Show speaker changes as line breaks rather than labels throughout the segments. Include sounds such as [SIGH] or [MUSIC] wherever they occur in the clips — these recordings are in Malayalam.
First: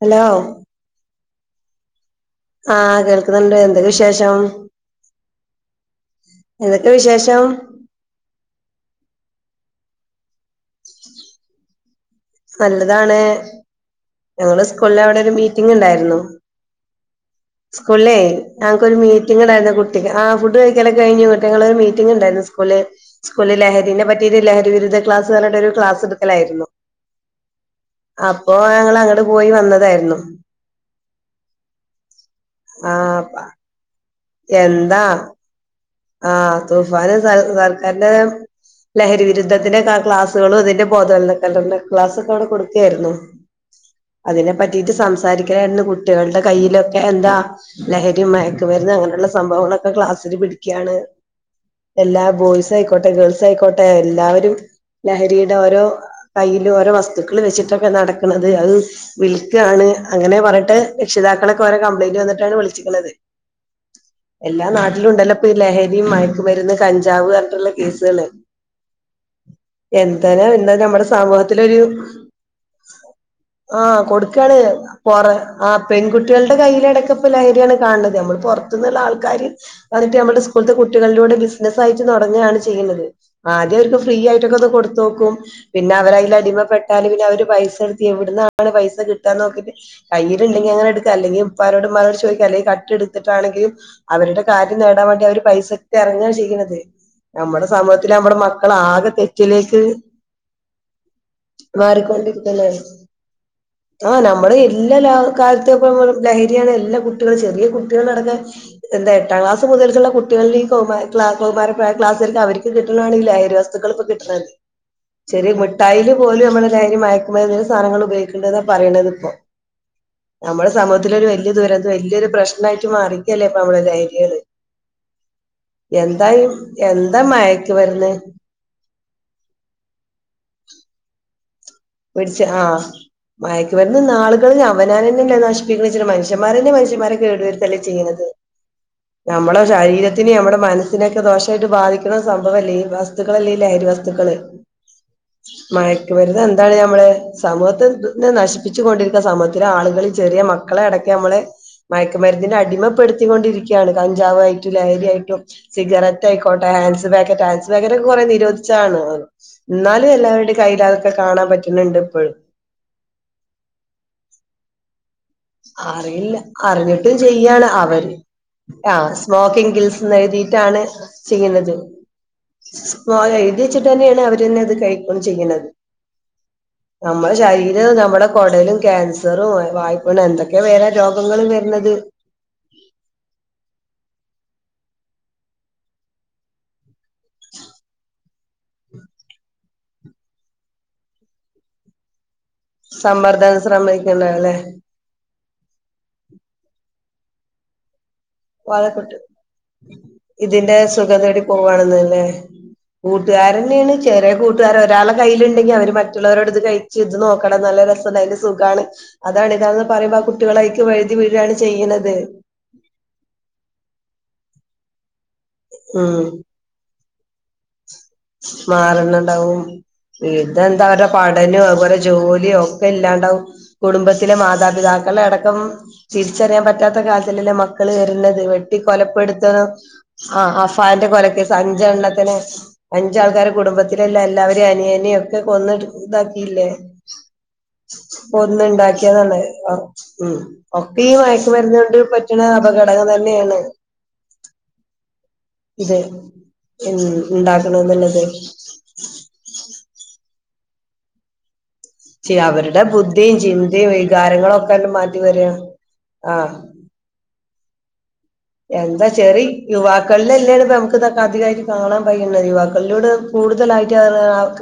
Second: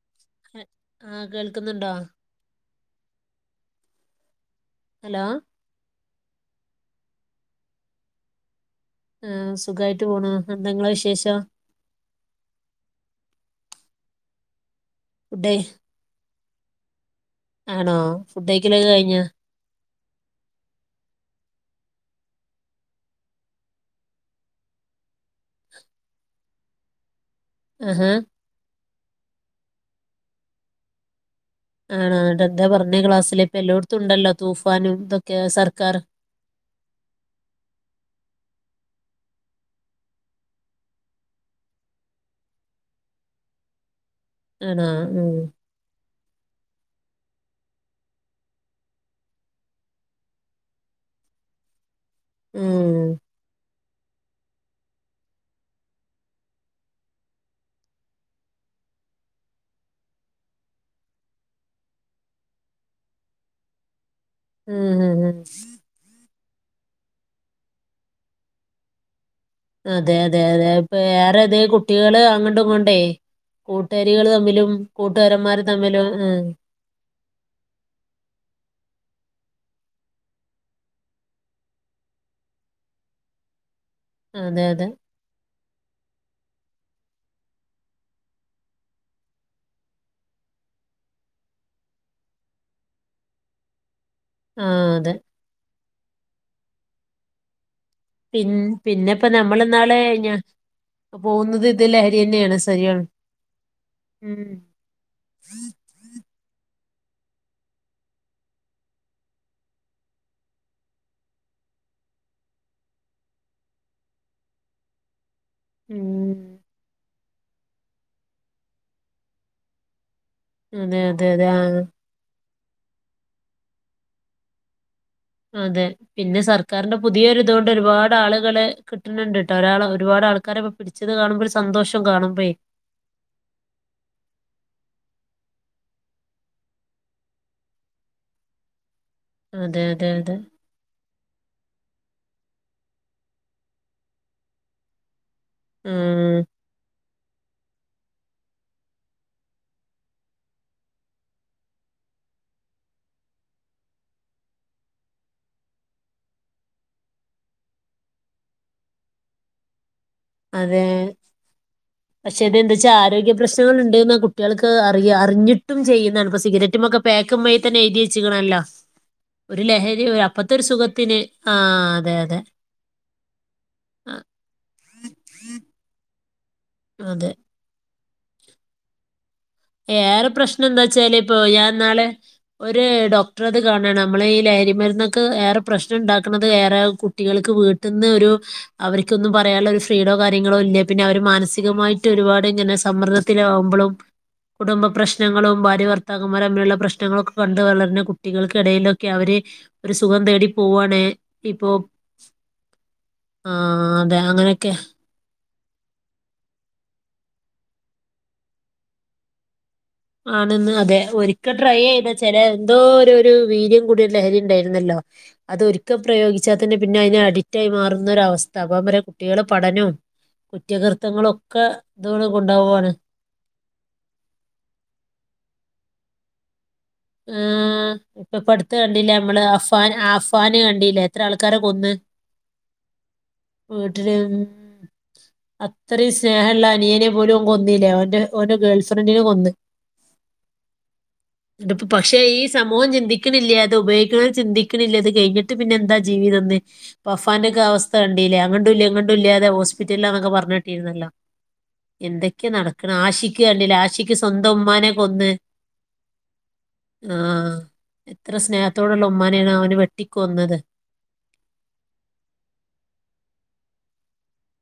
ഹലോ-
ആഹ് കേൾക്കുന്ന്ണ്ടോ?
ആഹ് കേൾക്കുന്ന്ണ്ട് എന്ത് വിശേഷം?
ഹലോ-
എന്തൊക്കെ വിശേഷം?
ആഹ് സുഖായിട്ട് പോണു എന്താങ്ങള വിശേഷം-
നല്ലതാണ്- ഞങ്ങള് - സ്കൂൾടവിടെ ഒരു
ഫുഡ്
മീറ്റിംഗ് ഉണ്ടായിരുന്നു-
ആണോ
സ്കൂള്ലേ
ഫുഡ് കഴിക്കലൊക്കെ
ഞങക്കൊരു
കഴിഞ്ഞോ
മീറ്റിംഗണ്ടായിുന്ന കുട്ട് ആ ഫുഡ് കഴിക്കലൊക്കെ കഴിഞ്ഞു ഞങ്ങള് മീറ്റിംഗ ഉണ്ടായിരുന്നു സ്കൂളി സ്കൂലിൽ ലഹരിനെ പറ്റിയ ഒരു ലഹരി വിരുദ്ധ ക്ലാസ് പറഞ്ഞട്ട ഒരു ക്ലാസ് എടുക്കലായിരുന്നു-
ആഹാ
അപ്പൊ ആ- ങ്ങള് അങ്ങട് പോയി വന്നതായിരുന്നു-
ആണോ ങ്ങട്ടെന്താ പർഞ്ഞേ
ആഹ്
ക്ലാസ്സില് ഇപ്പല്ലോട്ത്തുണ്ടല്ലോ തൂഫാനും ഇതൊക്കെ സർ
ആ തുഫാന് സർ സർക്കാരിന്റെ ലഹരിവിരുദ്ധത്തിന്റെക്ക ക്ലാസ്സുകളും ഇതിന്റെ ബോധവൽ [UNINTELLIGIBLE] ക്ലാസൊക്കെ അവിടെ കൊടുക്കയിരുന്നു അതിനെ
ആണോ
പറ്റിട്ട്
ഉം
സംസാരിക്കാനായിരുന്നു കു ട്ടികളുടെ കയ്യിലൊക്കെ എന്താ ലഹരി മയക്കുമര്ന്ന് അങ്ങനെള്ള സംഭവങ്ങളൊക്കെ ക്ലാസ്സിൽ പിടി ക്ക്യാണ്. എല്ലാ ബോയ്സയിക്കോട്ടെ
ഉം
ഗേൾസയിക്കോ ട്ടെ എല്ലാവരും ലഹരിയുടെ ഓരോ കയ്യിലും ഓരോ വസ്തുക്കൾ വെച്ചിട്ടൊക്കെ നടക്ക്ണന്നത് അഅ് വിൽക്കാണ് അങ്ങനെ പർഞ്ഞിട്ട് രക്ഷിതാക്കളൊക്കെ ഓരോ കംപ്ലൈയിന്റ് വന്നിട്ടാണ് വിൾച്ചിക്കണത് എല്ലാ
ഉം ഉം
നാട്ടിലുണ്ടല്ലോ
ഉം
പ ഈ ലഹരിമര് [UNINTELLIGIBLE] മര്ന്ന് കഞ്ചാവർഞ്ഞിട്ടുള്ള കേസുകള്
അതെ അതെ
എന്തണ്
അതെ
ഇന്ന്
ഇപ്പൊ
നമ്മുടെ
ഏറെ ഇതേ
സമൂഹത്തിലൊരു
കുട്ടികള് അങ്ങട്ടും ഇങ്ങോണ്ടേ
ആ
കൂട്ടുകാരികള്
കൊട്ക്കാണ്
തമ്മിലും
പൊറ
കൂട്ടുകാരന്മാര്
ആ
തമ്മിലും
പെൺകുട്ട്യ
ഉം
ൾടെ കയ്യിലടക്കപ്പ ലഹര്യാണ് കാണത് അമ്മള് പൊർത്ത് ന്ന് ള്ളാൾക്കാര് [UNINTELLIGIBLE] ട്ട് നമ്മടെ സ്കൂൾത്തെ കുട്ടികളിലൂടെ ബിസിനസായി ട്ട് നടങ്ങാണ് ചെയ്യുന്നത് ആദ്യ വര് ഫ്രീ ആയിട്ടൊക്കെ
അതെ
അത്
അതെ
കൊട്തോക്കും പിന്നെ അവര് അയില് അടിമപ്പെട്ടാല് പിന്നെ അവര് പൈസ എടുത്ത് എവിടുന്നാണ് പൈസ കിട്ടാന്ന് നോക്കിട്ട് കയ്യിയിലുണ്ടെങ്കിൽ അങ്ങനെ എടുത്ത് അല്ലെങ്കിൽ ഉപ്പാനോടും ഉമ്മാനോടും ചോദിക്കാ അല്ലെങ്കിൽ കട്ടെടുത്തിട്ടാണെങ്കിലും അവരെട്
ആഹ്
നേടാൻ
അതെ
വേണ്ടി അവര് പൈസ എറങ്ങാ ചെയ്യണത് നമ്മുടെ സമൂഹത്തില് നമ്മളെ
പിൻ
മക്കളെ ആകെ
പിന്നെപ്പ
തെറ്റിലേക്ക്
നമ്മളിന്നാള് ഞാ പോകുന്നത് ഇത് ലഹരി തന്നെയാണ്
മാറിക്കൊണ്ടിരിക്ക്ന്നാണ്
ശരിയാണ്
ആ
ഉം
നമ്മടെ എല്ലാ ലാ കാലത്തെ ഇപ്പം ലഹരിയാണ് എല്ലാം കുട്ടികൾ ചെറിയ കുട്ടികൾ [UNINTELLIGIBLE] എന്താ എട്ടാം ക്ലാസ് മുതൽക്കുള്ള കുട്ടികളില് ഈ കൗമാ ക്ലാ കൗമാര ക്ലാസ്സ് അവര്ക്ക് കിട്ടണതാണിത് ഈ ലഹരി വസ്തുക്കൾ ഇപ്പ കിട്ടണത്. ശെരി മിഠായില്
ഉം
പോലും നമ്മളെ ലഹരി മയക്ക് മ്മളെന്തേലും സാധനങ്ങള് ഉപയോഗിക്ക്ണ്ട്ന്നാ പറയണത് ഇപ്പോ? നമ്മളെ
അതെ
സമൂഹത്തിൽ
അതെ
ഒരു
അതെ
വെല്ല്യ
ആഹ്
ദുരന്ത വെല്യൊരു പ്രശ്ന [UNINTELLIGIBLE] മാറിക്കല്ലേ നമ്മളെ ലൈ [UNINTELLIGIBLE]
അതെ പിന്നെ
എന്തായി
സർക്കാരിന്റെ
എന്താ
പുതിയൊരു ഇതുണ്ട്
മയക്കുമരുന്ന്
ഒരുപാട് ആളുകള് കിട്ടണണ്ട് ട്ടോ ഒരാള് ഒരുപാട് ആൾ ക്കാരെ ഇപ്പം പിടിച്ചത് കാണുമ്പോ ഒര്സ്
വിടിച്ച് ആ മയക്ക് മരുന്ന് ന്നാള്കള് അവനാനെന്നെയല്ലേ നഷ് [UNINTELLIGIBLE] മനുഷന്മാരെന്നെയാ മനുഷ്യന്മാരെ കേട് വെരുത്തല് ചെയ്യുന്നത്. ഞമ്മളെ
അതെ അതെ അതെ
ശരീരത്തിന് ഞമ്മളെ മനസ്സിനൊക്കെ ദോഷായിട്ട് ബാധിക് [UNINTELLIGIBLE] സംഭവല്ലേ ഈ വസ്തുക്കള് അല്ലേ ഈ ലഹരി വസ്തുക്കള് മയക്ക്
ആഹ്
മരുന്ന് എന്ത് ബള് സമൂഹത്തെ ത് ങ്ങെ നശിപ്പിച്ചു കൊണ്ടിരിക്ക. സമൂഹത്തിലെ ആളുകളിൽ ചെറിയ മക്കളെ അടക്കെ മ്മള് മയക്കുമരുന്നിന്റെ അടിമപ്പെടുത്തി കൊണ്ടിരിക്ക്യാണ്. കഞ്ചാവായിട്ടും ലഹരി ആയിട്ടും സിഗരറ്റ് ആയിക്കോട്ടെ ഹാൻസ് പാക്കറ്റ് ഹാൻസ് പാക്കറ്റ് ഒക്കെ കൊറെ നിരോധിച്ചാണ് ഉം ന്നാലു എല്ലാവരുടെ
അതെ
കയ്യില് അതൊക്കെ ഇപ്പോഴും
പക്ഷെ അത് ന്താച്ചാ ആരോഗ്യ പ്രശ്നങ്ങള്ണ്ട് ന്നാ കുട്ട്യാള് ക് ആ
അറിയില്ല അറിഞ്ഞിട്ടും
പാക്കുമ്മേൽ
ചെയ്യാണ്
തന്നെ എഴുതി
അവര്.
വെച്ചിക്കണല്ലോ
ആ
ഒരു
സ്മോക്കിങ് ഗിൽസ്
ലഹരി
എന്ന്
ഒരു അപ്പത്തെ ഒരു
എഴുതിട്ടാണ്
സുഖത്തിന്
ചെയ്യുന്നത്.
ആഹ് അതെ അതെ
പോലെ എഴുതി വെച്ചിട്ട്
ആ,
ന്നെയാണ് അവര്ന്നെ അത് കഴി ഉം ചെയ്യുന്നത്
അതെ
അമ്മളെ ശരീരം ന്ന മ്മടെ കൊടലും ക്യാൻസ് നറോഹ് വായി
വേറെ പ്രശ്നം എന്താ ച്ചാല് ഇപ്പൊ ഞാൻ ന്നാള് ഒരു ഡോക്ടർ അത് കാണണ് അമ്മളെ ഈ ലഹ രി മരുന്നൊക്കെ ഏറെ പ്രശ്നം ണ്ടാക്കുന്നത് ഏറെ കുട്ടികൾക്ക് വീട്ടിന്ന് ഒരു അവർക്ക്ന്നും പറയാനുള്ള ഒരു ഫ്രീഡോ കാര്യങ്ങളോ ഇല്ല. പിന്നെ അവര് മാനസികമായിട്ട് ഒരുപാട് ഇങ്ങനെ
സമ്മർദ്ദന
സമ്മർദ്ദത്തിലാവുമ്പളും
ശ്രമ [UNINTELLIGIBLE] ല്ലേ
കുടുംബ പ്രശ്നങ്ങളും ഭാര്യവർത്താക്കന്മാര മ്മിലുള്ള പ്രശ്നങ്ങളൊക്കെ കണ്ട് വളരുന കു
വലക്കട്ട്
തേടി
ഇതിന്റെ
പോവാണ്
സുഖം തേടി
ഇപ്പോ
പോകണെന്നല്ലേ
ആ
കൂട്ടുകാരന്നെയാണ്
അതെ
ചെറിയ
അങ്ങനെയൊക്കെ
കൂട്ടുകാര ഒരാളെ കയ്യില് ലെങ്കി അവര് മറ്റുള്ളവരോട് ഇത് കഴിച്ച ഇത് നോക്കണം നല്ല രസം അതിന്റെ സുഖമാണ് അതാണ് ഇതാണ്
ആണന്ന് അതെ ഒരിക്കൽ ട്രൈ ചെയ്ത
ചെയ്യണത്
ചില എന്തോ ഒരു ഒരു വീര്യം കൂടി ലഹരി ഉണ്ടായിരുന്നല്ലോ അതൊരിക്കം പ്രയോഗിച്ചാൽ തന്നെ പിന്നെ അതിനടി റ്റ് മാറും
മാറണണ്ടാവും ഇതെന്താ അവരുടെ
കുറ്റകൃത്യങ്ങളും
പഠനം
ഒക്കെ
അതുപോലെ
ഇതുകൊണ്ട്
ജോലിയോ ഒക്കെ
കൊണ്ടുപോവാണ്
ഇല്ലാണ്ടാവും കുടുംബത്തിലെ മാതാപിതാക്കൾ മക്കളെ അടക്കം തിരിച്ചറിയാൻ പറ്റ പറ്റാത്ത കാലത്തിലല്ലേ മക്കള്
ഏഹ് ഇപ്പൊ
വരുന്നത്
ഇപ്പൊ അടുത്ത്
വെട്ടി
കണ്ടില്ലേ നമ്മള്
കൊലപ്പെട്ടുത്തണം
അഫാൻ
ആ
അഫാന് കണ്ടില്ലേ
അഫാന്റെ
എത്ര
കൊലകേസ്
ആൾക്കാരെ
അഞ്ചണ്ണതിന്റെ
കൊന്ന്
എണ്ണത്തിനെ അൻ അഞ്ചാൾക്കാരുടെക
വീട്ടില്
കുടുംബത്തിലെല്ലാം
ഉം
എല്ലാവരെയും അനിയനിയ ഒക്കെ കൊന്ന്
അത്രയും സ്നേഹമുള്ള
ഇതാക്കിലെ
അനിയനെ പോലും ഓൻ കൊന്നില്ലേ ഓന്റെ ഓന്റെ ഗേൾ ഫ്രണ്ടിനെ
കൊന്നുണ്ടാക്കിയതാണ്
കൊന്ന്
ഉ ഒക്കെ ഈ മയക്ക് മരുന്ന്
ഇതിപ്പോ
കൊണ്ട്
പക്ഷേ
പറ്റണ
ഈ സമൂഹം
അപകടകം
ചിന്തിക്കണില്ല
തന്നെയാണ്
അത് ഉപയോഗിക്കണത് ചിന്തിക്കണില്ല ഇത് കഴിഞ്ഞിട്ട് പിന്നെ എന്താ
ഇത്
ജീവിതം എന്ന് ഇപ്പൊ അഫാന്റെ
ഉണ്ടാ
ഒക്കെ അവസ്ഥ ണ്ട് ല്ല അങ്ങട്ടുല്ല ഇങ്ങട്ടുല്ലാതെ ഹോസ്പിറ്റല്ലാന്നൊക്കെ പറഞ്ഞേട്ടിന്നല്ലോ
ച അവരുടെ ബുദ്ധിയും ചിന്തയും
ആഷിക്ക് സ്വന്തം
വികാരങ്ങളൊക്കെ
ഉമ്മാനെ
എല്ലാം മാറ്റി
കൊന്ന്
വരിക ആ
ആ എത്ര സ്നേഹത്തോടുള്ള
എന്താ ചെറിയ
ഉമ്മാനെയാണ് അവന്
യുവാക്കളിലല്ലേ
വെട്ടിക്കൊന്നത്
ഇത് പ്പ നമുക്ക് ഇതൊക്കെ അധികമായിട്ട് കാണാൻ കയ്യണത്ത് യുവാക്കളിലൂടെ കൂടുതലായിട്ട്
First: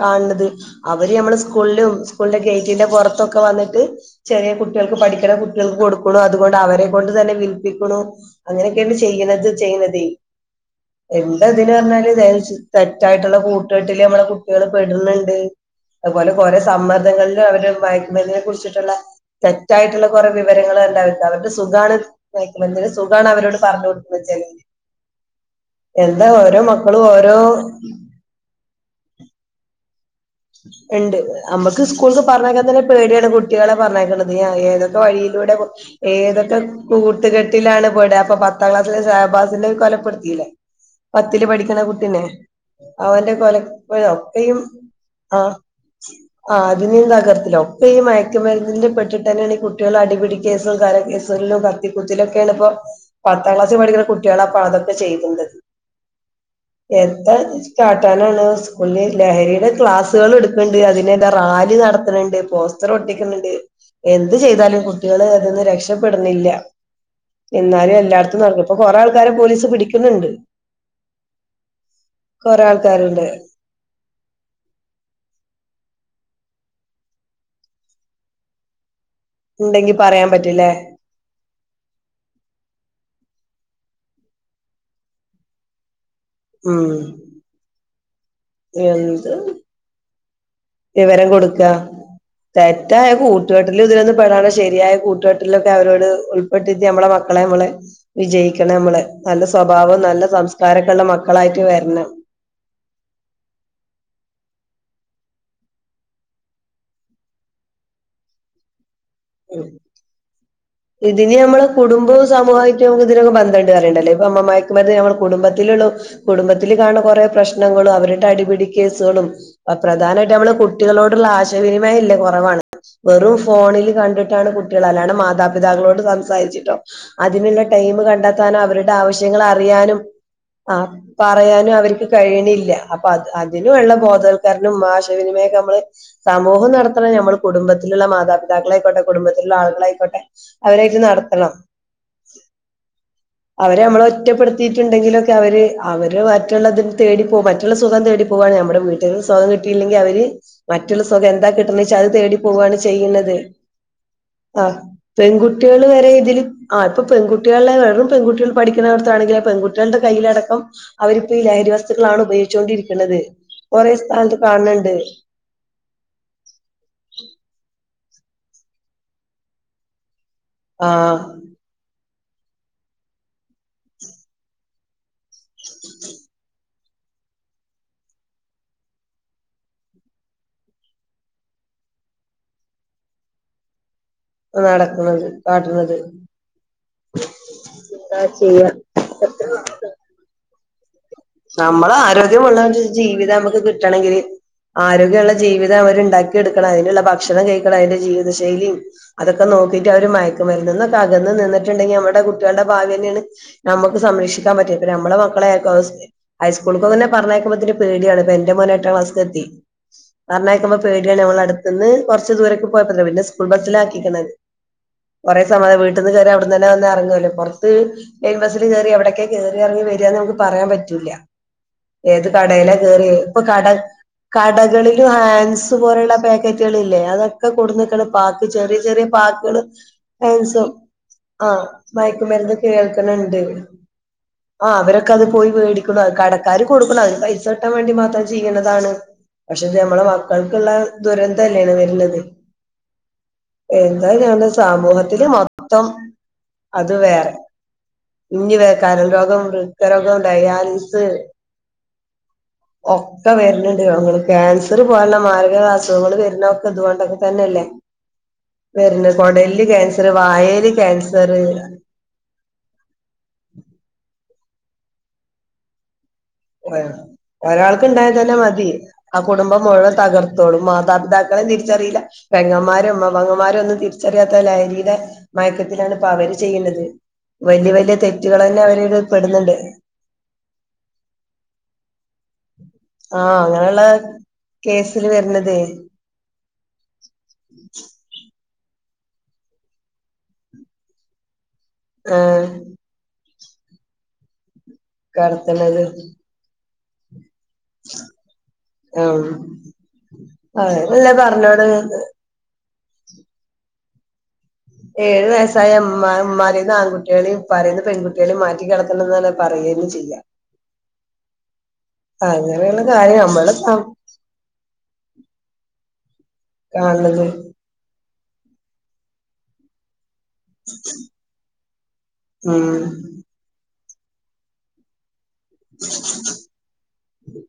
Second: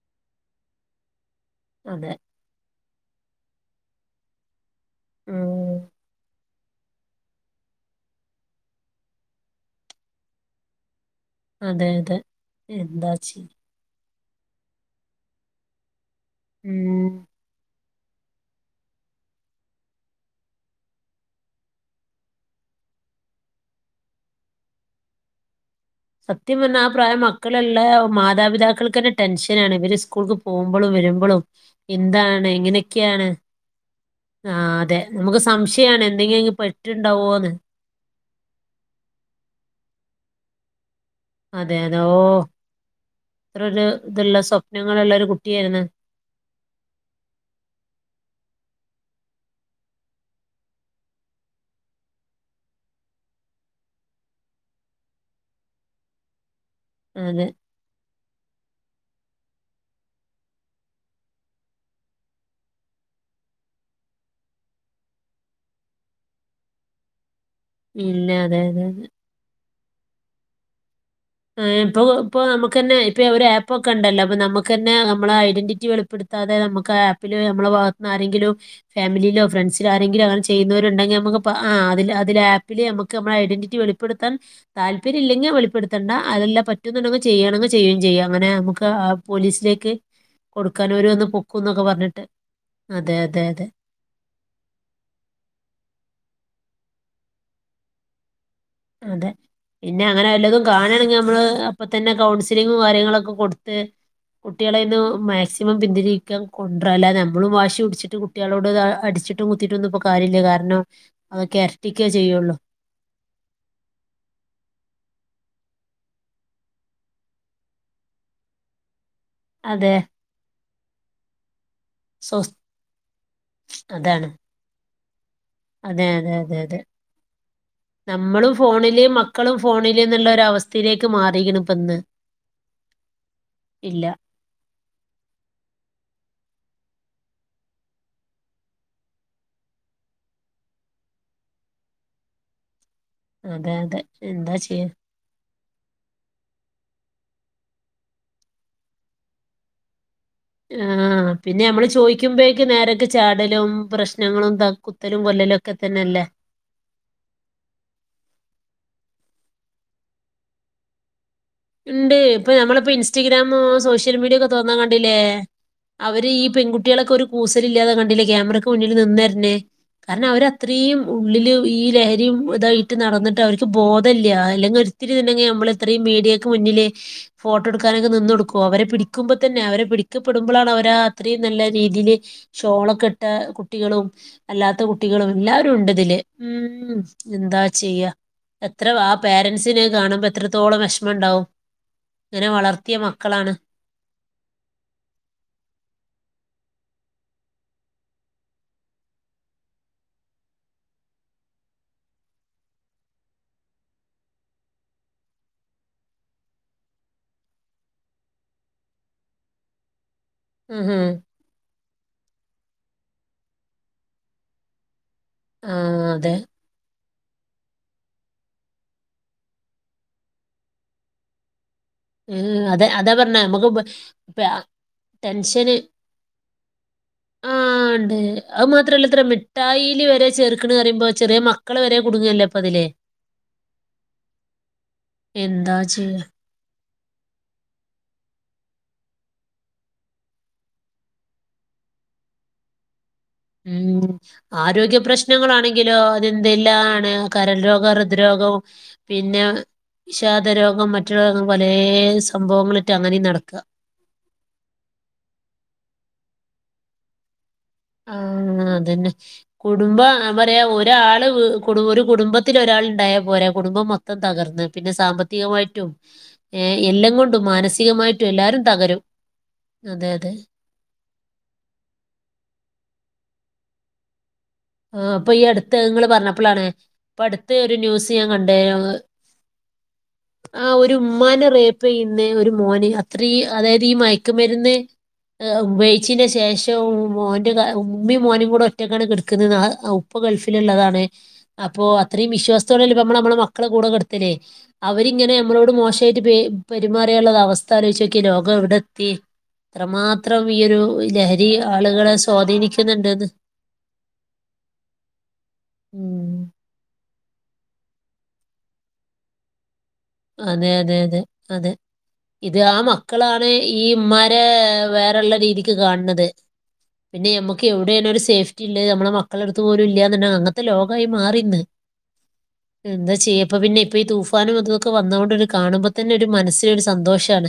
കാണ്ന്നത് അവര് നമ്മള് സ് സ്കൂളിലും
അതെ
സ്കൂളിന്റെ ഗേറ്റിന്റെ പുറത്തൊക്കെ വന്നിട്ട് ചെറിയ കുട്ട കുട്ടികക്ക് പഠിക്കുന്ന കുട്ടികൾക്ക്
ഉം
കൊടുക്കുണു അതുകൊണ്ട് അവരെ കൊണ്ട് തന്നെ വിൽപ്പിക്കുണു അങ്ങനെയൊക്കെയാണ് ചെയ്യണുന്നത് ചെയ്യതേ എന്ത ഇതിനു
അതെ
പറഞ്ഞാല്
അതെ എന്താ
തെറ്റായിട്ടുള്ള
ചെയ്യ
കൂട്ടുകെട്ടില് നമ്മ കുട്ടികള് പെടുണ്ണ്ണ്ട് അതുപോലെ കുറെേ
ഉം
സമ്മർദങ്ങളിലും അവരെ മായ തിനെ കുറിച്ചിട്ടുള്ള തെറ്റായിട്ടുള്ള കുറ വിവരങ്ങൾ ഉണ്ടാവല്ലോ അവരുടെ സുകാണ് [UNINTELLIGIBLE] അതാണ് അവരോട് പറഞ്ഞ് കൊടുക്കന്ന് വെച്
സത്യം പറഞ്ഞാൽ ആ പ്രായം മക്കളുള്ള മാതാപിതാക്കൾക്ക് തന്നെ ടെൻഷനാണ് ഇവര് സ്കൂൾക്ക് പോകുമ്പോഴും
ഇണ്ട്
വരുമ്പോഴും
ഞമ്മക്ക്സ്കൂൾക്ക്
എന്താണ്
പറഞ്ഞേക്കാ തന്നെ
എങ്ങനെയൊക്കെയാണ്
പേടിയാണ് കുട്ടികളെ പറഞ്ഞേക്കണ്ന്നത് ഞ
ആ അതെ
ഏതൊക്കെ
നമുക്ക്
വഴിയിലൂടെ
സംശയമാണ് എന്തെങ്കിലും
ഏതൊക്കെ
പെട്ടിണ്ടാവോന്ന്
കൂട്ടുകെട്ടിലാണ് പേട അപ്പൊ പത്താം ക്ലാസ്സില ശഹബാസിന്റെ കൊലപ്പെടുത്തില്ലേ പത്തില്
അതെ
പഠിക്കണ
അതെ ഓ
കുട്ടിനെ അവന്റെ കൊല
ഇത്ര ഒരു ഇതുള്ള
ഒക്കെയും
സ്വപ്നങ്ങളുള്ള ഒരു
ആ
കുട്ടിയായിരുന്നു
അതിനിതകർത്തില്ലേ ഒക്കെ ഈ മയക്ക് മരുന്നിന്റെ പെട്ടിട്ട് തന്നെയാണ് ഈ കുട്ടികളുടെ അടിപിട കേസും കര കേസുകളിലും കത്തിക്കുത്തില്ലും ഒക്കെണ് ഇപ്പോ പത്താം ക്ലാസ്സിൽ പഠിക്കുന്ന കുട്ടികൾ അപ്പ അതൊക്കെ ചെയ്തുന്നത് എന്താ
അതെ
കാട്ടാനാണ് സ്കൂളിൽ ലഹരിയുടെ ക്ലാസ് [UNINTELLIGIBLE] ൾ ഇടുക്ണ്ട് അതിനതാ റാലി നടത്തണണ്ട് പോസ്റ്റർ ഒട്ടിക്കണ് ണ്ട് എന്ത് ചെയ്താലും കുട്ടികള് അതിന്ന് രക്ഷപ്പെടണില്ല എന്നാലും
ഇല്ല
എല്ലായിടത്തും
അതെ
നടക്കും ഇപ്പ
അതെ
കൊറെ
അതെ
ആൾക്കാരെ പോലീസ് പിടി ക്ക് ണ് ണ്ട്
ആ ഇപ്പൊ ഇപ്പൊ നമുക്ക് തന്നെ ഇപ്പൊ ഒരു ആപ്പ് ഒക്കെ ഇണ്ടല്ലോ അപ്പൊ നമുക്കന്നെ നമ്മള ഐഡന്റിറ്റി വെളിപ്പെടുത്താതെ നമുക്ക് ആപ്പില് നമ്മള ഭാഗത്തു ന്ന് ആരെങ്കിലും ഫാമിലിയിലോ ഫ്രണ്ട്സിലോ
ഉണ്ടെങ്കി
ആരെങ്കിലും
പറയാൻ
അങ്ങനെ
പറ്റൂലേ
ചെയ്യുന്നവരു ഉണ്ടെങ്കിൽ നമുക്ക് അതില് അതില് ആപ്പില് നമുക്ക് മ്മളെ ഐഡന്റിറ്റി വെളിപ്പെടുത്താൻ താല്പര്യം ഇല്ലെങ്കിൽ വെളിപ്പെടു ത്തണ്ട അതെല്ലാം
ഉം
പറ്റുന്നുണ്ടെങ്കിൽ ചെയ്യാണെങ്കിൽ ചെയ്യും ചെയ്യാ അങ്ങനെ നമുക്ക് ആ
എന്ത്
പോലീസിലേക്ക് കൊടുക്കാൻ ഒരു ഒന്ന്
വിവരം
പൊക്കും
കൊടുക്ക
എന്നൊക്കെ പറഞ്ഞിട്ട്
തെറ്റായ
അതെ അതെ അതെ
കൂട്ടുകെട്ടിൽ ഇതിലൊന്നും പെടാണ്ട ശരിയായ കൂട്ടുകെട്ടിലൊക്കെ അവരോട് ഉൾ പ്പെട്ടിട്ട് നമ്മളെ മക്കളെ നമ്മളെ വിജയി
അതെ പിന്നെ അങ്ങനെ വല്ലതും
സംസ്കാരൊക്കെ ഉള്ള
കാണാണെങ്കിൽ നമ്മള്
മക്കളായിട്ട്
അപ്പ
വരണം
തന്നെ കൗൺസിലിങ്ങും കാര്യങ്ങളൊക്കെ കൊടുത്ത് കുട്ടികളെന്ന് മാക്സിമം പിന്തിരിക്കാൻ കൊണ്ട്രാ അല്ല നമ്മളും വാശി പുടിച്ചിട്ട് കുട്ടിയേളോട് ഇതാ അടിച്ചിട്ടും
ഉം
കുത്തിട്ടൊ ഒന്നും ഇപ്പൊ കാര്യല്ല കാരണം
ഇതിന്
അതൊക്കെ
നമ്മളെ
എരട്ടിക്കെ ചെയ്യുള്ളു
ണ്ട് പറിണ്ടല്ലേ ഇപ്പം [UNINTELLIGIBLE] മയ്ക്ക് മരുന്ന് ഞമ്മള കുടുംബത്തിലുള്ളു കുടുംബത്തില് കാണ്‌ണ കുറേ പ്രശ്നങ്ങളും അവരുടെ അടിപിടി കേസുകളും
അതെ
പ്രധാനായിട്ട് നമ്മള് കുട്ടികളോടുള്ള ആശയവിനിമയം ഇല്ലേ
സ്വസ്
കുറവാണ് വെറും ഫോണിൽ ക
അതാണ്
ണ്ടിട്ടാണ് കുട്ടികൾ അല്ലാണം മാതാ പിതാക്കളോട്
അതെ അതെ അതെ
സംസാരിച്ചിട്ടോ
അതെ
അതിനുള്ള ടൈം
നമ്മളും
കണ്ടെത്താനൊ അവരുടെ
ഫോണില് മക്കളും
ആവശ്യങ്ങറിയാനും
ഫോണില് എന്നുള്ള ഒരു
ആ
അവസ്ഥയിലേക്ക് മാറിയിരിക്കണ്
പറയാനും
ഇപ്പൊ ഇന്ന്
അവര്ക്ക് കഴിയിണില്ല അപ്പ അത് അതിനുള്ള
ഇല്ല
ബോധവൽക്കരണം മാശയവിനിമയം ഒക്കെ നമ്മള് ത മോഹം നടത്തണം ഞമ്മള് കുടുംബത്തിലുള്ള മാതാപിതാക്കളെകൊണ്ടേ കുടുംബത്തിലുള്ള ആളുകളായിക്കോട്ടെ അവരായിട്ട് നടത്തണം
അതെ
അവരെ
അതെ
നമ്മള്
എന്താ ചെയ്യാ
ഒറ്റപ്പെടുത്തിട്ടുണ്ടെങ്കിലൊക്കെ അവര് അവര് മറ്റുള്ളതി നെ തേടി പോവും മറ്റുള്ള സുഖം തേടിപ്പോവാണ് നമ്മുടെ വീട്ടിൽ സുഖം കിട്ടിയില്ലെങ്കിൽ അവര് മറ്റുള്ള സുഖം
ആഹ്
എന്താ
പിന്നെ
കിട്ട്ണത്
നമ്മള്
വെച്ചാ അത് തേടി
ചോദിക്കുമ്പോഴേക്ക്
പോവാണ്
നേരക്ക്
ചെയ്യ്ണത്
ചാടലും പ്രശ്നങ്ങളും ത
ആ
കുത്തലും കൊല്ലലും ഒക്കെ
പെൺകുട്ടികള് വരെ
തന്നെയല്ലേ
ഇതിൽ ആ ഇപ്പൊ പെൺകുട്ടികളെ വെറും പഠിക്കുണോട്ത്താണെങ്കില് ആ പെൺകുട്ടികളുടെ കയ്യിലടക്കം അവര്
ഇണ്ട് ഇപ്പൊ നമ്മളിപ്പോ ഇൻസ്റ്റഗ്രാമോ
കൊറേ
സോഷ്യൽ മീഡിയ
സ്ഥലത്ത്
ഒക്കെ തോർന്നാ
കാണുന്നുണ്ട്
കണ്ടില്ലേ അവര് ഈ പെൺകുട്ടികളൊക്കെ ഒരു കൂസല് ഇല്ലാതെ കൺ ട്ലേ ക്യാമറയ്ക്ക് മുന്നില് നിന്ന ര് ന് കാരണം അവരത്രയും
ആഹ്
ഉള്ളില് ഈ ലഹ രിം ഇതായിട്ട് നടന്നിട്ട് അവരിക്ക് ബോധല്ല അല്ലെങ്കിൽ ഒരിത്തിരി നമ്മളിത്രയും മീഡിയ മുന്നില് ഫോട്ടോ എടുക്കാനൊക്കെ നിന്ന് കൊടുക്കോ അവരെ പിടിക്കുമ്പോ തന്നെ അവരെ പിടിക്കപ്പെടുമ്പോഴാണ് അവരാ അത്രയും നല്ല രീതില് ഷോളൊക്കെ ഇട്ട കുട്ടികളും അല്ലാത്ത
നടക്കുന്നത്
കുട്ടികളും എല്ലാവരും ഉണ്ട്
കാട്ടുന്നത്
തില്. ഉം എന്താ ചെയ്യാ
എന്താ
എത്ര ആ
ചെയ്യാ
പേരൻസിനത് കാണുമ്പോ എത്ര തോളം വെഷ്
നമ്മള് ആരോഗ്യമുള്ള ഒരു ജീവിതം
മക്കളാണ്
നമുക്ക് കിട്ടണങ്കിൽ ആരോഗ്യമുള്ള ജീവിതം അവര്ണ്ടാക്കി എടുക്കണം അതിനുള്ള ഭക്ഷ ഭക്ഷണം കഴിക്കണം അതിന്റെ ജീവിതശൈലിം അതൊക്കെ നോക്കിയിട്ട് അവര് മയക്കുമരുന്ന് എന്നൊക്കെ അകന്ന് നിന്നിട്ടുണ്ടെങ്കി നമ്മുടെ കുട്ടികളുടെ ഭാവി തന്നെയാണ് നമുക്ക് സംരക്ഷിക്കാൻ പറ്റിയത് പിന്നെ നമ്മെ മക്കളെ ആരിക്കും അവ ഹൈസ്കൂളക്കൊന്നെ പറഞ്ഞയക്കുമ്പോത്തിന് പേടിയാണ് ഇപ്പൊ എന്റെ മോന് എട്ടാം ക്ലാസ്ക്ക്‌ എത്തി പറഞ്ഞയക്കുമ്പോ
ഉം ഹും.
പേടിയാണ് ഞമ്മളടുന്ന് കൊറച്ച് ദൂരക്ക്‌ കുഴപ്പില്ല പിന്നെ സ്കൂൾ ബസ്സില് ആക്കിക്കണ് കൊറെ സമ
ആ
വീട്ടിന്ന് കേറിയ
അതെ
അവിടന്ന്ന്നെ വന്ന ഇറങ്ങ്ലോ പുറത്ത് ലൈൻ ബസില് കേറി എവിടെക്കെ കേറിയിറങ്ങി വേരുകാന്ന് നമുക്ക് പറയാൻ പറ്റോ ഇല്ല ഏത്
ഉം,
കടേല്
അതെ
കേറി
അതാ
ഇപ്പൊ
പറഞ്ഞെ
കട
നമുക്ക് ബ- ഇപ്പൊ ആ
കടകളിലും ഹാൻസ്
ടെൻഷന്
പോലുള്ള പാക്കറ്റുകളില്ലേ അതൊക്കെ
ആ
കൊണ്ട്വന്നേക്കുന്നു
ഉണ്ട്
പാക്ക്
അത്
ചെറിയ ചെറിയ
മാത്രല്ല ഇത്ര
പാക്ക്കള്
മിഠായില് വരെ
ഹാൻസും
ചേർക്കണ് പറയുമ്പോ ചെറിയ
ആ
മക്കള് വരെ കുടുങ്ങല്ലേ
മയ്ക്കുമരുന്ന്
ഇപ്പൊ അതില്
കേൾക്കണുണ്ട് അ അവരൊക്കെ അത്പോയി
എന്താ
വേടി
ചെയ്യാ
കടക്കാര് കൊടുക്കുന്ന പൈസക്കിട്ടാൻ വേണ്ടി മാത്രം ചെയ്യണതാണ് പക്ഷേ ഇത് നമ്മള മക്കൾക്കുള്ള ദുരന്തം അല്ലേ വരുന്നത്
ഉം ആരോഗ്യ
മൊത്തം
പ്രശ്നങ്ങളാണെങ്കിലോ
അത്
അതെന്തെല്ലാണ്
വേറെ
കരൾരോഗം
ഇഞ്ഞി
ഹൃദ്രോഗം
വേ കരൾ
പിന്നെ വിഷാദ രോഗം മറ്റും അങ്ങനെയും
ഒക്ക
നടക്കുക
വരണുണ്ട് ക്യാൻസറ് പോലുള്ള മാരക അസുഖ നമ്മള് വരുന്നോക്ക് ഇതോണ്ടൊക്കെ തന്നല്ലേ
ആ അതന്നെ കുടുംബ
ക്യാൻസർ
അവരെ
വായല്
ഒരാള്
ക്യാൻസർ
കുടു ഒരു കുടുംബത്തില് ഒരാളുണ്ടായാൽ പോരേ കുടുംബം മൊത്ത തകർന്ന് പിന്നെ സാമ്പത്തികമായിട്ടും ഏഹ്
പോയോ
എല്ലാം കൊണ്ടും
ഒരാൾക്ക് ണ്ടായ
മാനസികമായിട്ടും
തന്നെ
എല്ലാരും
മതി
തകരും.
ആ കുടുംബം മുഴുവൻ
അതെ അതെ.
തകർത്തോളും മാതാപിതാക്കളീം തിരിച്ചറീല്ല പെങ്ങൻ മ്മാരിം മ്മ പെങ്ങമ്മാരി ഒന്നും തിര്ച്ചറിയാ ത്ത ലഹരിയുടെ
ആഹ് അപ്പൊ ഈ അടുത്ത്
മയക്കത്തിലാണ്
ഇങ്ങള്
പകല്
പറഞ്ഞപ്പളാണ്
ചെയ്യുന്നത്
ഇപ്പൊ അടുത്ത്
വല്യ
ഒരു
വല്യ
ന്യൂസ് ഞാൻ കണ്ടേ
തെറ്റുകളന്നെ അവര് പെട്ന്ന്ണ്ട്
റേപ്പെയ്യുന്നേ ഒരു മോന് അത്രീ അതായത്
അങ്ങനെയുള്ള
ഈ മയക്കുമരുന്ന്
കേസില് വരുന്നത്
ഉപയോഗിച്ചീന്റെ ശേഷം മോന്റെ ഉമ്മീം മോനും കൂടെ ഒ റ്റക്കാണ് കട് [UNINTELLIGIBLE] ക്ക്ണ് [UNINTELLIGIBLE] ഉപ്പ ഗൾഫിലുള്ളതാണ് അപ്പൊ അത്രീം
ആഹ്
വിശ്വാസ്ത്തോടെല്ലേ നമ്മള് നമ്മളെ മക് മക്കളെ കൂടെ കെടുത്തല്ലേ അവരിങ്ങനെ നമ്മളോട്
കടത്തണത്
മോശായിട്ട്പെ പെരുമാറിയാ ള്ളൊരു അവസ്ഥ അവസ്ഥ ആലോയ്ച്ചോകിയെ ലോകം എവിടെത്തി
ആഹ്
എത്രമാത്രം ഈ ഒരു
അതന്നല്ലേ
ലഹരി
പറഞ്ഞോട്
ആളുകളെ സ്വാധീനിച് ക്ക് ന്ന്ണ്ട്ത്
ഏഴ് വയസ് വയസായ മ്മ
ഉം
മ്മാരെന്ന് ആങ്കു ട്ടിയെളീം [UNINTELLIGIBLE] പ്പാരെന്ന് പെങ്കുട്ടിയേളീം മാറ്റി കടത്തണം ന്നാണ് പറയ്യെന്നെ ചെയ്യായ്--‌
അതെ അതെ അതെ അതെ ഇത് ആ
അങ്ങനെയുള്ള കാര്യം
മക്കളാണ്
നമ്മള്
ഈ മ്മാരെ വേറെള്ളരീതിക്ക് കാൺണത്
കാണണത്
പിന്നെ യമ്മക്ക് യവ്ടെണ് ഒര് സ് സേഫ്റ്റിള്ളത് നമ്മളെ മക്കളെട്ത് പോലും ഇല്ല്യ അങ്ങൻതെ ലോകായി മാറി ഇന്ന്.
ഉം
എന്താ ചെയ്യപ്പോ പിന്നിം പൊ ഈ തൂഫാനും അതോ കെ വന്നൊണ്ടൊരു കാണുമ്പോതന്നെ ഒരു മനസ്സിനൊരു സന്തോഷാണ്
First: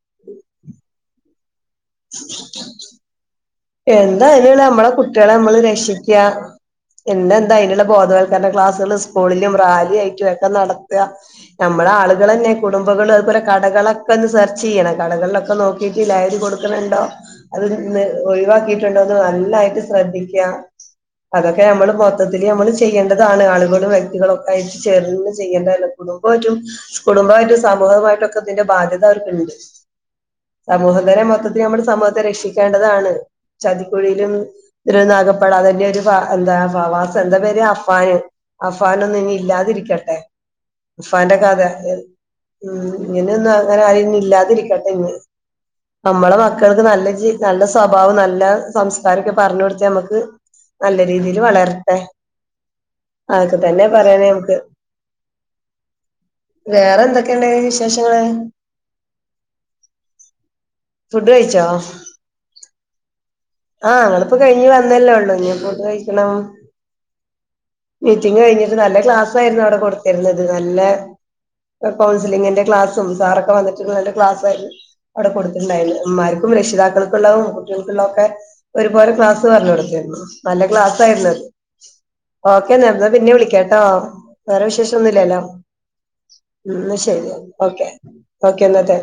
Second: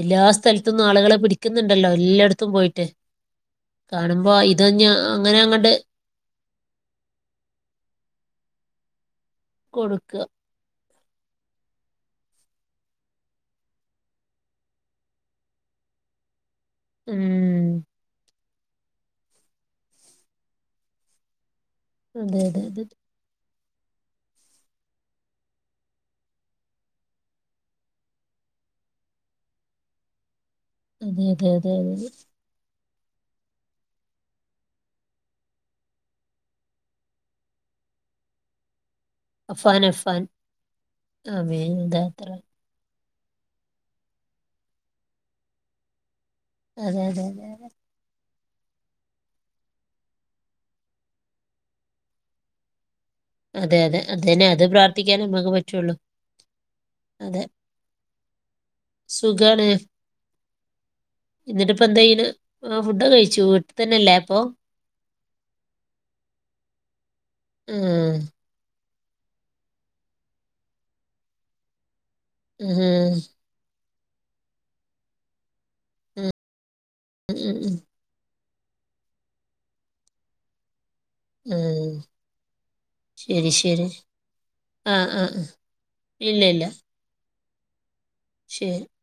എല്ലാ സ്ഥല്ത് ന്നും ആളുകളെ പിടിക് കാണുമ്പോ
എന്തായാലും
ഇത് തന്നെ
നമ്മളെ കുട്ടിയേളെ
അങ്ങനെ
മ്മള്
അങ്ങോട്ട്
രക്ഷിക്യ എന്ത എന്താ അയ്ന്ള്ള ബോധവൽകരണ ക്ലാസ്സ്‌കള് സ് കൂളിലും റാലി ആയിറ്റും
കൊടുക്കുക
ഒക്കെ നടത് ക്ക. നമ്മളെ ആള്കളെന്നെ കുടുംബകള് അത് പോലെ തന്നെ കടകളക്കെ ന്ന് സെർചെയ്യണം കടകൾളോക്കെ നോക്കീട്ട് ലഹരി കൊടുക് ക്ക്‌ണ്ണ്ടോ അത്
ഉം
ന്ന് ഒഴിവാക്കി കീട്ട്ണ്ടോന്ന് നന്നായിട്ട് ശ്രദ്ധിക്യ പലർകും ക്കെ നമ്മള്
അതെ
മൊത്തത്തില്
അതെ
നമ്മള്
അതെ
ചെയ്യണ്ടതാണ്. ആള് ങ്ങോട്ട് വ്യക്കതികളൊക്കെ ആയിറ്റ് ചേർന്ന് ചെയ്യണ്ടണ് കുടുംബായ്‌റ്റും കുടുംബായ്‌റ്റും സമൂഹമായ്‌ട്ടൊക്കെഇതിന്റെ ബാത്യത അവർക്ക്ണ്ട് സമൂഹം തന്നെ
അതെ
മൊത്ത
അതെ അതെ
നമ്മുടെ
അതെ
സമൂഹത്തെ രഷിക്കാൻ കേണ്ടതാണ്. ചതികുഴീലും രൊന്ന് അകപ്പെടാതെ ഞൊര് ഫ എന്താ ഫവാസോ ന്താ പേര് അഫാന് അഫ് ഫാനൊന്നും ഇനി
അഫാൻ
ഇല്ലാതിരിക്കട്ടെ
അഫാൻ
അഫാന്റെ കഥ
ആമേ അതെ
എന്
അത്ര
ഉം ഇങ്ങന ഒന്നും അങ്ങനെ ആരന്നും ഇല്ലാതിരിക്കട്ടെ ഇ നമ്മളെ മക്കൾക്ക്
അതെ
നല്ല
അതെ അതെ
നല്ല സ്വഭാവം നല്ല സംസ്കാരൊക്കെ പറഞ്ഞു കൊടുത്താ നമുക്ക് നല്ല രീതിൽ വളരട്ടെ അതൊക്കെ
അതെ
തന്നെ
അതെ അത്
പറയാനേ
തന്നെ
നമക്ക്
അത് പ്രാർത്ഥിക്കാനേ നമുക്ക് പറ്റുള്ളൂ
വേറെ എന്തൊക്കെയുണ്ട വിശേഷം ച
സുുകണ
ഫുഡ് കഴിച്ചോ
ആ ഫുഡ് കഴിച്ചു വീട്ടിൽ
ആ
തന്നെ അല്ലേ
ങ്ങളിപ്പോ
അപ്പൊ
കഴിഞ്ഞ് വന്നല്ലേ ഉള്ളൂ ഫുഡ് കഴിക്കണം
ആ
മീറ്റിംഗ കഴിഞ്ഞിട്ട് നല്ല ക്ലാസ് ആായിരുന്നു അവിടെ കൊടുത്തിരുന്നത് നല്ല കൗൺിലിന്റെ
ആ
ക്ലാസും സാൊക്കെ വന്നട്ട് ല്ല ക്ലാസ് ആയിരുന്നു അവിടെ കൊടുത്തിുണ്ടായിരുന്നു
ആ
്മാർക്കും രക്ഷിതാക്കൾക്കുള്ള കുട്ടികൾക്കുള്ള ഒക്കെ ഒരുപോലെ ക്ലാസ് പറഞ്ഞ കൊടുരുന്നു നല്ല ക്ലാസ്സ്
ആ ആ
ഓക്കെ നേ പിന്നെ
ശരി
വിളിക്കാംട്ടോ
ശരി
വേറെ
ആ
വിശേഷം
ആ ആ
ഒന്നുംല്ലല്ലോ
ഇല്ല ഇല്ല
ഉ ശരിയ ഓക്കെ ഓക്കെ
ശരി
എന്നാത്തെ